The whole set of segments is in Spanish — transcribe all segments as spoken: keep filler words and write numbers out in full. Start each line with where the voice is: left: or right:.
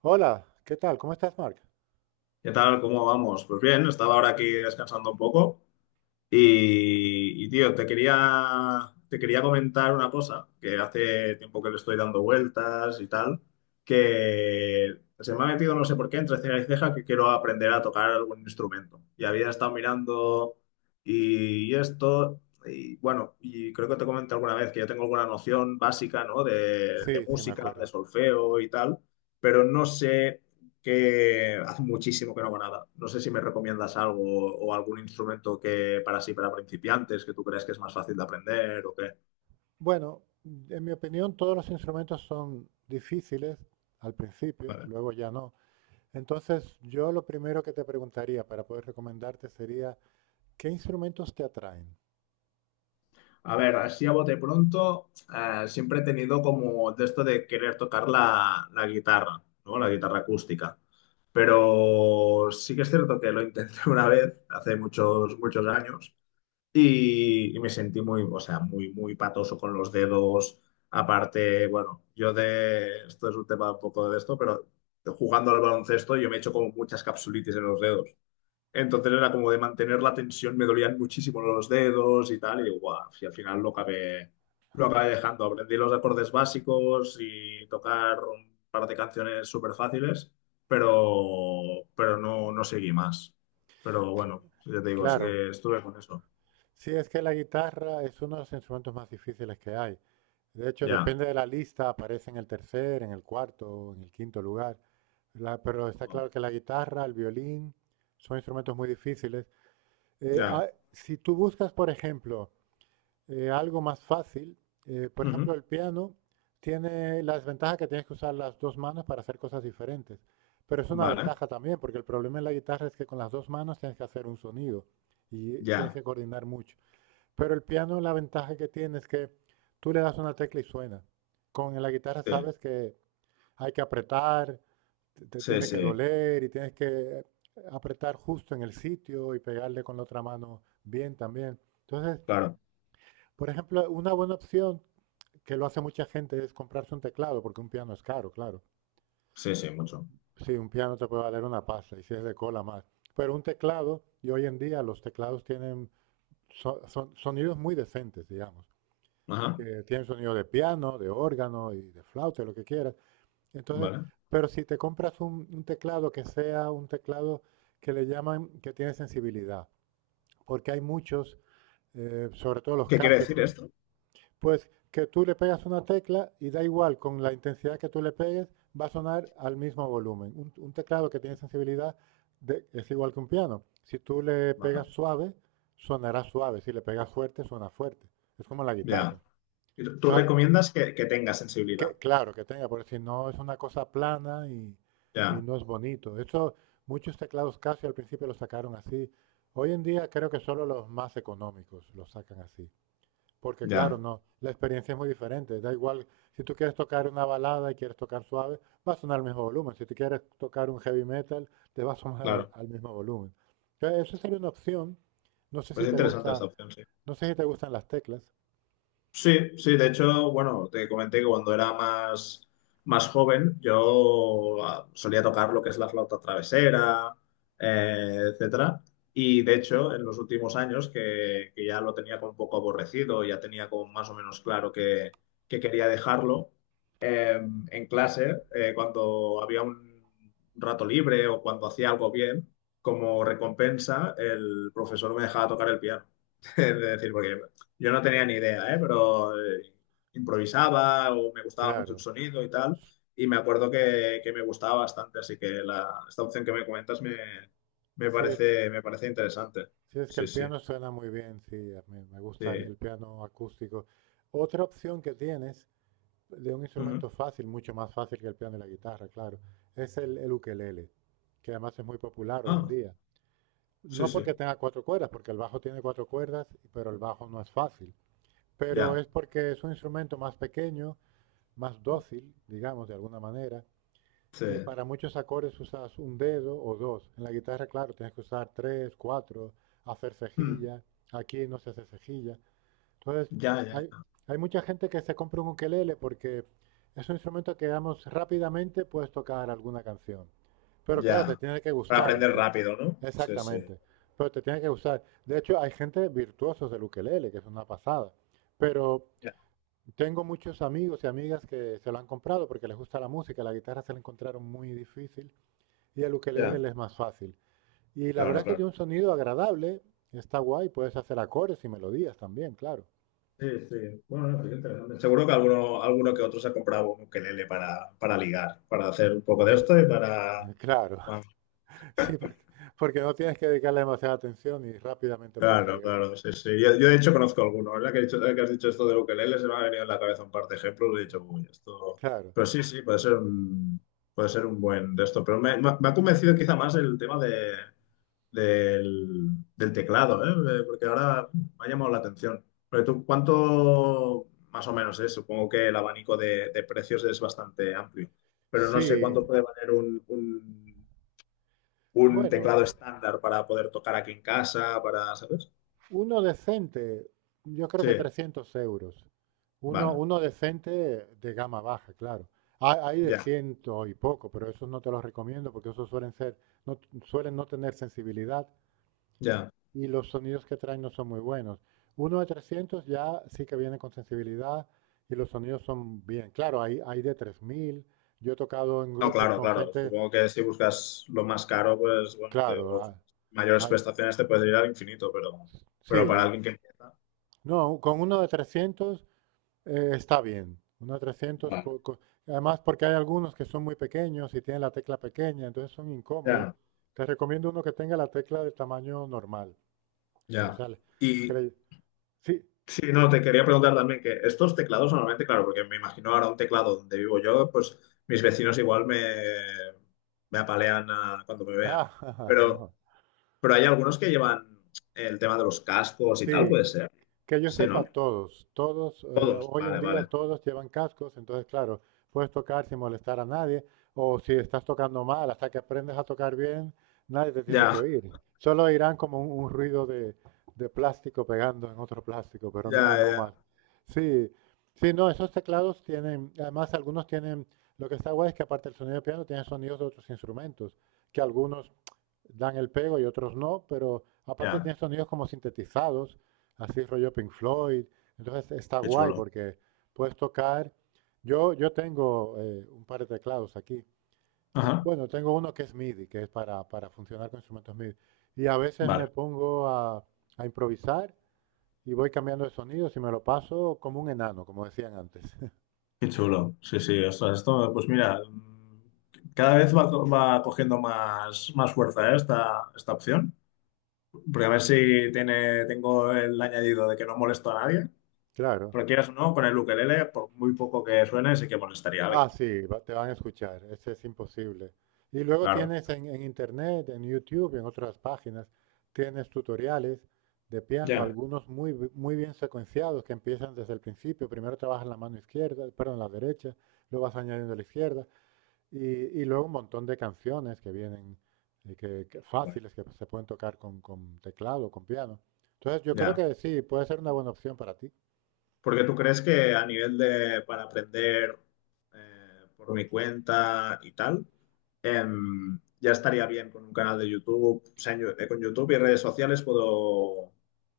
right: Hola, ¿qué tal? ¿Cómo estás, Mark?
left: ¿Qué tal? ¿Cómo vamos? Pues bien, estaba ahora aquí descansando un poco y, y, tío, te quería, te quería comentar una cosa que hace tiempo que le estoy dando vueltas y tal, que se me ha metido no sé por qué entre ceja y ceja que quiero aprender a tocar algún instrumento. Y había estado mirando y esto, y bueno, y creo que te comenté alguna vez que yo tengo alguna noción básica, ¿no? De, de
right: Sí, sí, me
left: música, de
right: acuerdo.
left: solfeo y tal, pero no sé que hace muchísimo que no hago nada. No sé si me recomiendas algo o algún instrumento que para sí, para principiantes, que tú crees que es más fácil de aprender o qué.
right: Bueno, en mi opinión, todos los instrumentos son difíciles al principio,
left: Vale.
right: luego ya no. Entonces, yo lo primero que te preguntaría para poder recomendarte sería, ¿qué instrumentos te atraen?
left: A ver, así a bote pronto, eh, siempre he tenido como de esto de querer tocar la, la guitarra, ¿no? La guitarra acústica. Pero sí que es cierto que lo intenté una vez, hace muchos, muchos años, y, y me sentí muy, o sea, muy, muy patoso con los dedos. Aparte, bueno, yo de, esto es un tema un poco de esto, pero jugando al baloncesto yo me he hecho como muchas capsulitis en los dedos. Entonces era como de mantener la tensión, me dolían muchísimo los dedos y tal, y guau, y al final lo acabé, lo acabé dejando. Aprendí los acordes básicos y tocar un par de canciones súper fáciles, pero, pero no, no seguí más. Pero bueno, ya te digo, así
right: Claro,
left: que estuve con eso.
right: sí, es que la guitarra es uno de los instrumentos más difíciles que hay. De hecho,
left: Ya.
right: depende de la lista, aparece en el tercer, en el cuarto, en el quinto lugar. La- pero está
left: Wow.
right: claro que la guitarra, el violín, son instrumentos muy difíciles. Eh,
left: Ya.
right: ah, si tú buscas, por ejemplo, eh, algo más fácil, eh, por ejemplo,
left: Ujú.
right: el piano tiene la desventaja que tienes que usar las dos manos para hacer cosas diferentes. Pero es una
left: Vale.
right: ventaja también, porque el problema en la guitarra es que con las dos manos tienes que hacer un sonido y, y tienes
left: Ya.
right: que coordinar mucho. Pero el piano, la ventaja que tiene es que tú le das una tecla y suena. Con la guitarra
left: Sí.
right: sabes que hay que apretar, te, te
left: Sí,
right: tiene que
left: sí.
right: doler y tienes que apretar justo en el sitio y pegarle con la otra mano bien también. Entonces,
left: Claro.
right: por ejemplo, una buena opción que lo hace mucha gente es comprarse un teclado, porque un piano es caro, claro.
left: Sí, sí, mucho.
right: Sí, un piano te puede valer una pasta y si es de cola más. Pero un teclado, y hoy en día los teclados tienen so- son- sonidos muy decentes, digamos.
left: Ajá.
right: Que tienen sonido de piano, de órgano y de flauta, lo que quieras. Entonces,
left: Vale.
right: pero si te compras un, un teclado que sea un teclado que le llaman que tiene sensibilidad, porque hay muchos, eh, sobre todo los
left: ¿Qué quiere
right: Casio,
left: decir esto?
right: pues que tú le pegas una tecla y da igual con la intensidad que tú le pegues, va a sonar al mismo volumen. Un, un teclado que tiene sensibilidad de- es igual que un piano. Si tú le pegas
left: Vale.
right: suave, sonará suave. Si le pegas fuerte, suena fuerte. Es como la guitarra.
left: Ya. Y Tú tú
right: Entonces,
left: recomiendas que, que tenga sensibilidad.
right: que, claro, que tenga, porque si no es una cosa plana y, y
left: Ya.
right: no es bonito. De hecho, muchos teclados Casio al principio los sacaron así. Hoy en día creo que solo los más económicos los sacan así. Porque claro,
left: Ya.
right: no, la experiencia es muy diferente. Da igual, si tú quieres tocar una balada y quieres tocar suave, va a sonar al mismo volumen. Si tú quieres tocar un heavy metal, te va a sonar al,
left: Claro.
right: al mismo volumen. Entonces, eso sería una opción. No sé si
left: Pues es
right: te
left: interesante esta
right: gusta,
left: opción, sí.
right: no sé si te gustan las teclas.
left: Sí, sí, de hecho, bueno, te comenté que cuando era más, más joven yo ah, solía tocar lo que es la flauta travesera, eh, etcétera. Y de hecho, en los últimos años que, que ya lo tenía como un poco aborrecido, ya tenía como más o menos claro que, que quería dejarlo, eh, en clase, eh, cuando había un rato libre o cuando hacía algo bien, como recompensa, el profesor me dejaba tocar el piano. Es decir, porque yo no tenía ni idea, ¿eh? Pero eh, improvisaba o me gustaba mucho el
right: Claro,
left: sonido y tal. Y me acuerdo que, que me gustaba bastante, así que la, esta opción que me comentas me, me
right: sí,
left: parece, me parece interesante.
right: sí, es que
left: Sí,
right: el
left: sí,
right: piano suena muy bien, sí, a mí me
left: sí.
right: gusta el, el piano acústico. Otra opción que tienes de un
left: Ujú.
right: instrumento fácil, mucho más fácil que el piano y la guitarra, claro, es el, el ukelele, que además es muy popular hoy en
left: Ah,
right: día.
left: sí,
right: No
left: sí,
right: porque tenga cuatro cuerdas, porque el bajo tiene cuatro cuerdas, pero el bajo no es fácil. Pero
left: ya,
right: es porque es un instrumento más pequeño, más dócil, digamos, de alguna manera,
left: sí.
right: y para muchos acordes usas un dedo o dos. En la guitarra, claro, tienes que usar tres, cuatro, hacer
left: Mm,
right: cejilla. Aquí no se hace cejilla. Entonces,
left: ya, ya,
right: hay,
left: ya.
right: hay mucha gente que se compra un ukelele porque es un instrumento que, digamos, rápidamente puedes tocar alguna canción. Pero claro, te
left: Ya.
right: tiene que
left: Para
right: gustar el
left: aprender
right: son.
left: rápido, ¿no? Sí, sí.
right: Exactamente. Pero te tiene que gustar. De hecho, hay gente virtuosos del ukelele, que es una pasada. Pero
left: Ya,
right: tengo muchos amigos y amigas que se lo han comprado porque les gusta la música, la guitarra se la encontraron muy difícil y el ukelele
left: ya.
right: le es más fácil. Y la verdad
left: Claro,
right: es que
left: claro.
right: tiene un sonido agradable, está guay, puedes hacer acordes y melodías también, claro.
left: Sí, sí. Bueno, no, pues qué interesante. Seguro que alguno, alguno que otro se ha comprado un ukelele para, para ligar, para hacer un poco de
right: Eh,
left: esto y para...
right: claro,
left: para-
right: sí, porque, porque no tienes que dedicarle demasiada atención y rápidamente puedes
left: Claro,
right: ligar.
left: claro, sí, sí. Yo, yo, de hecho conozco alguno, ¿verdad? Que, he dicho- que has dicho esto del ukelele, se me ha venido en la cabeza un par de ejemplos y he dicho, uy, esto...
right: Claro,
left: Pero sí, sí, puede ser un, puede ser un buen de esto. Pero me, me ha me ha convencido quizá más el tema de... del, del teclado, ¿eh? Eh, Porque ahora me ha llamado la atención. Pero tú, ¿cuánto más o menos es? Supongo que el abanico de, de precios es bastante amplio, pero no sé
right: sí.
left: cuánto puede valer un, un, un
right: Bueno,
left: teclado estándar para poder tocar aquí en casa, para, ¿sabes?
right: uno decente, yo creo
left: Sí,
right: que trescientos euros. Uno,
left: vale,
right: uno decente de gama baja, claro. Ha- Hay de
left: ya,
right: ciento y poco, pero esos no te los recomiendo porque esos suelen ser, no, suelen no tener sensibilidad
left: ya.
right: y los sonidos que traen no son muy buenos. Uno de trescientos ya sí que viene con sensibilidad y los sonidos son bien. Claro, hay, hay de tres mil. Yo he tocado en
left: No,
right: grupos
left: claro,
right: con
left: claro.
right: gente,
left: Supongo que si buscas lo más caro, pues bueno, te-
right: claro,
left: o
right: a-
left: mayores
right: a-
left: prestaciones te puedes ir al infinito, pero, pero para
right: sí,
left: alguien que empieza,
right: no, con uno de trescientos. Eh, está bien, unos trescientos.
left: vale,
right: co- Además, porque hay algunos que son muy pequeños y tienen la tecla pequeña, entonces son incómodos.
left: ya,
right: Te recomiendo uno que tenga la tecla de tamaño normal. Que, o
left: ya.
right: sea, le- que
left: Y,
right: le- sí,
left: sí, no, te quería preguntar también que estos teclados normalmente, claro, porque me imagino ahora un teclado donde vivo yo, pues mis vecinos igual me, me apalean ah, cuando me vean.
right: ah,
left: Pero,
right: no,
left: pero hay algunos que llevan el tema de los cascos y tal,
right: sí,
left: puede ser.
right: que yo
left: Sí,
right: sepa,
left: ¿no?
right: todos, todos, eh,
left: Todos.
right: hoy en
left: Vale,
right: día
left: vale.
right: todos llevan cascos, entonces claro, puedes tocar sin molestar a nadie, o si estás tocando mal, hasta que aprendes a tocar bien, nadie te tiene que
left: Ya,
right: oír. Solo oirán como un, un ruido de, de plástico pegando en otro plástico, pero
left: ya,
right: no, no
left: ya.
right: más. Sí, sí, no, esos teclados tienen, además algunos tienen, lo que está guay es que aparte del sonido de piano, tienen sonidos de otros instrumentos, que algunos dan el pego y otros no, pero aparte
left: Ya,
right: tienen sonidos como sintetizados así rollo Pink Floyd. Entonces está
left: qué
right: guay
left: chulo.
right: porque puedes tocar. Yo, yo tengo eh, un par de teclados aquí. Y,
left: Ajá,
right: bueno, tengo uno que es M I D I, que es para, para funcionar con instrumentos M I D I. Y a veces me
left: vale,
right: pongo a, a improvisar y voy cambiando de sonidos y me lo paso como un enano, como decían antes.
left: qué chulo. Sí, sí, ostras, esto, pues mira, mm, cada vez va, co- va cogiendo más, más fuerza, ¿eh? esta, esta opción. Porque a ver si tiene, tengo el añadido de que no molesto a nadie.
right: Claro.
left: Porque quieras o no, con el ukelele, por muy poco que suene, sí que molestaría a
right: Ah,
left: alguien.
right: sí, va- te van a escuchar, ese es imposible. Y luego
left: Claro,
right: tienes en, en internet, en YouTube, en otras páginas, tienes tutoriales de piano,
left: ya.
right: algunos muy, bi- muy bien secuenciados que empiezan desde el principio. Primero trabajas la mano izquierda, perdón, la derecha, luego vas añadiendo la izquierda y, y luego un montón de canciones que vienen eh, que, que
left: Qué guay.
right: fáciles que se pueden tocar con, con teclado, con piano. Entonces yo creo
left: Ya.
right: que sí, puede ser una buena opción para ti.
left: Porque tú crees que a nivel de para aprender eh, por mi cuenta y tal, em, ya estaría bien con un canal de YouTube. O sea, en Yo- eh, con YouTube y redes sociales puedo,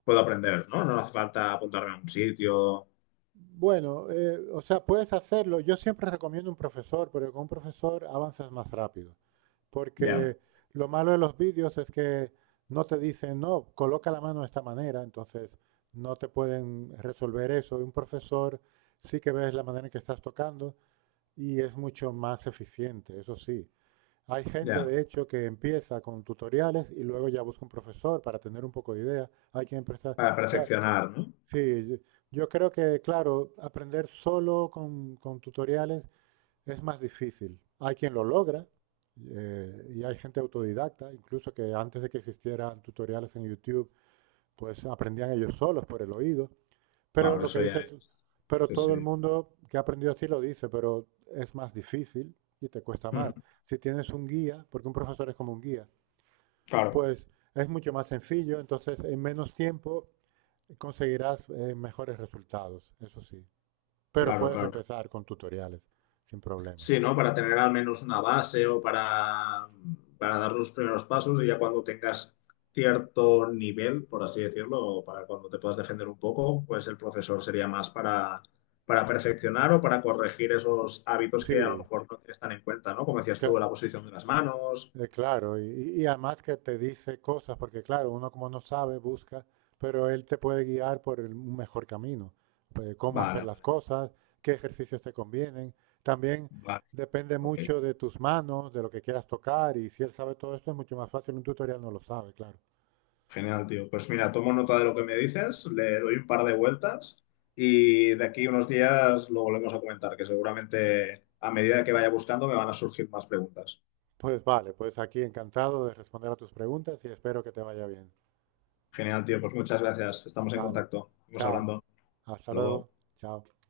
left: puedo aprender, ¿no? No hace falta apuntarme a un sitio.
right: Bueno, eh, o sea, puedes hacerlo. Yo siempre recomiendo un profesor, porque con un profesor avanzas más rápido.
left: Ya,
right: Porque lo malo de los vídeos es que no te dicen, no, coloca la mano de esta manera, entonces no te pueden resolver eso. Y un profesor sí que ves la manera en que estás tocando y es mucho más eficiente, eso sí. Hay gente,
left: ya.
right: de hecho, que empieza con tutoriales y luego ya busca un profesor para tener un poco de idea. Hay quien prestar.
left: Para
right: O sea,
left: perfeccionar, ¿no?
right: sí, yo, yo creo que, claro, aprender solo con, con tutoriales es más difícil. Hay quien lo logra eh, y hay gente autodidacta, incluso que antes de que existieran tutoriales en YouTube, pues aprendían ellos solos por el oído.
left: Bueno,
right: Pero
left: pero
right: lo que
left: eso
right: dice,
left: ya es.
right: tú- pero
left: Sí,
right: todo el
left: sí.
right: mundo que ha aprendido así lo dice, pero es más difícil y te cuesta
left: Mm,
right: más. Si tienes un guía, porque un profesor es como un guía,
left: claro,
right: pues es mucho más sencillo, entonces en menos tiempo conseguirás eh, mejores resultados, eso sí. Pero
left: claro,
right: puedes
left: claro.
right: empezar con tutoriales sin problemas.
left: Sí, ¿no? Para tener al menos una base o para, para dar los primeros pasos y ya cuando tengas cierto nivel, por así decirlo, o para cuando te puedas defender un poco, pues el profesor sería más para, para perfeccionar o para corregir esos hábitos que a lo
right: Sí,
left: mejor no están en cuenta, ¿no? Como decías
right: cla-
left: tú, la posición de las manos.
right: eh, claro. Y, y además que te dice cosas, porque claro, uno como no sabe, busca, pero él te puede guiar por el un mejor camino. Eh, cómo hacer
left: Vale,
right: las
left: vale,
right: cosas, qué ejercicios te convienen. También
left: vale.
right: depende
left: Ok.
right: mucho de tus manos, de lo que quieras tocar. Y si él sabe todo esto, es mucho más fácil. Un tutorial no lo sabe, claro.
left: Genial, tío. Pues mira, tomo nota de lo que me dices, le doy un par de vueltas y de aquí unos días lo volvemos a comentar, que seguramente a medida que vaya buscando me van a surgir más preguntas.
right: Pues vale, pues aquí encantado de responder a tus preguntas y espero que te vaya bien.
left: Genial, tío. Pues muchas gracias. Estamos en
right: Vale.
left: contacto. Vamos
right: Chao.
left: hablando.
right: Hasta
left: Hasta luego.
right: luego. Chao.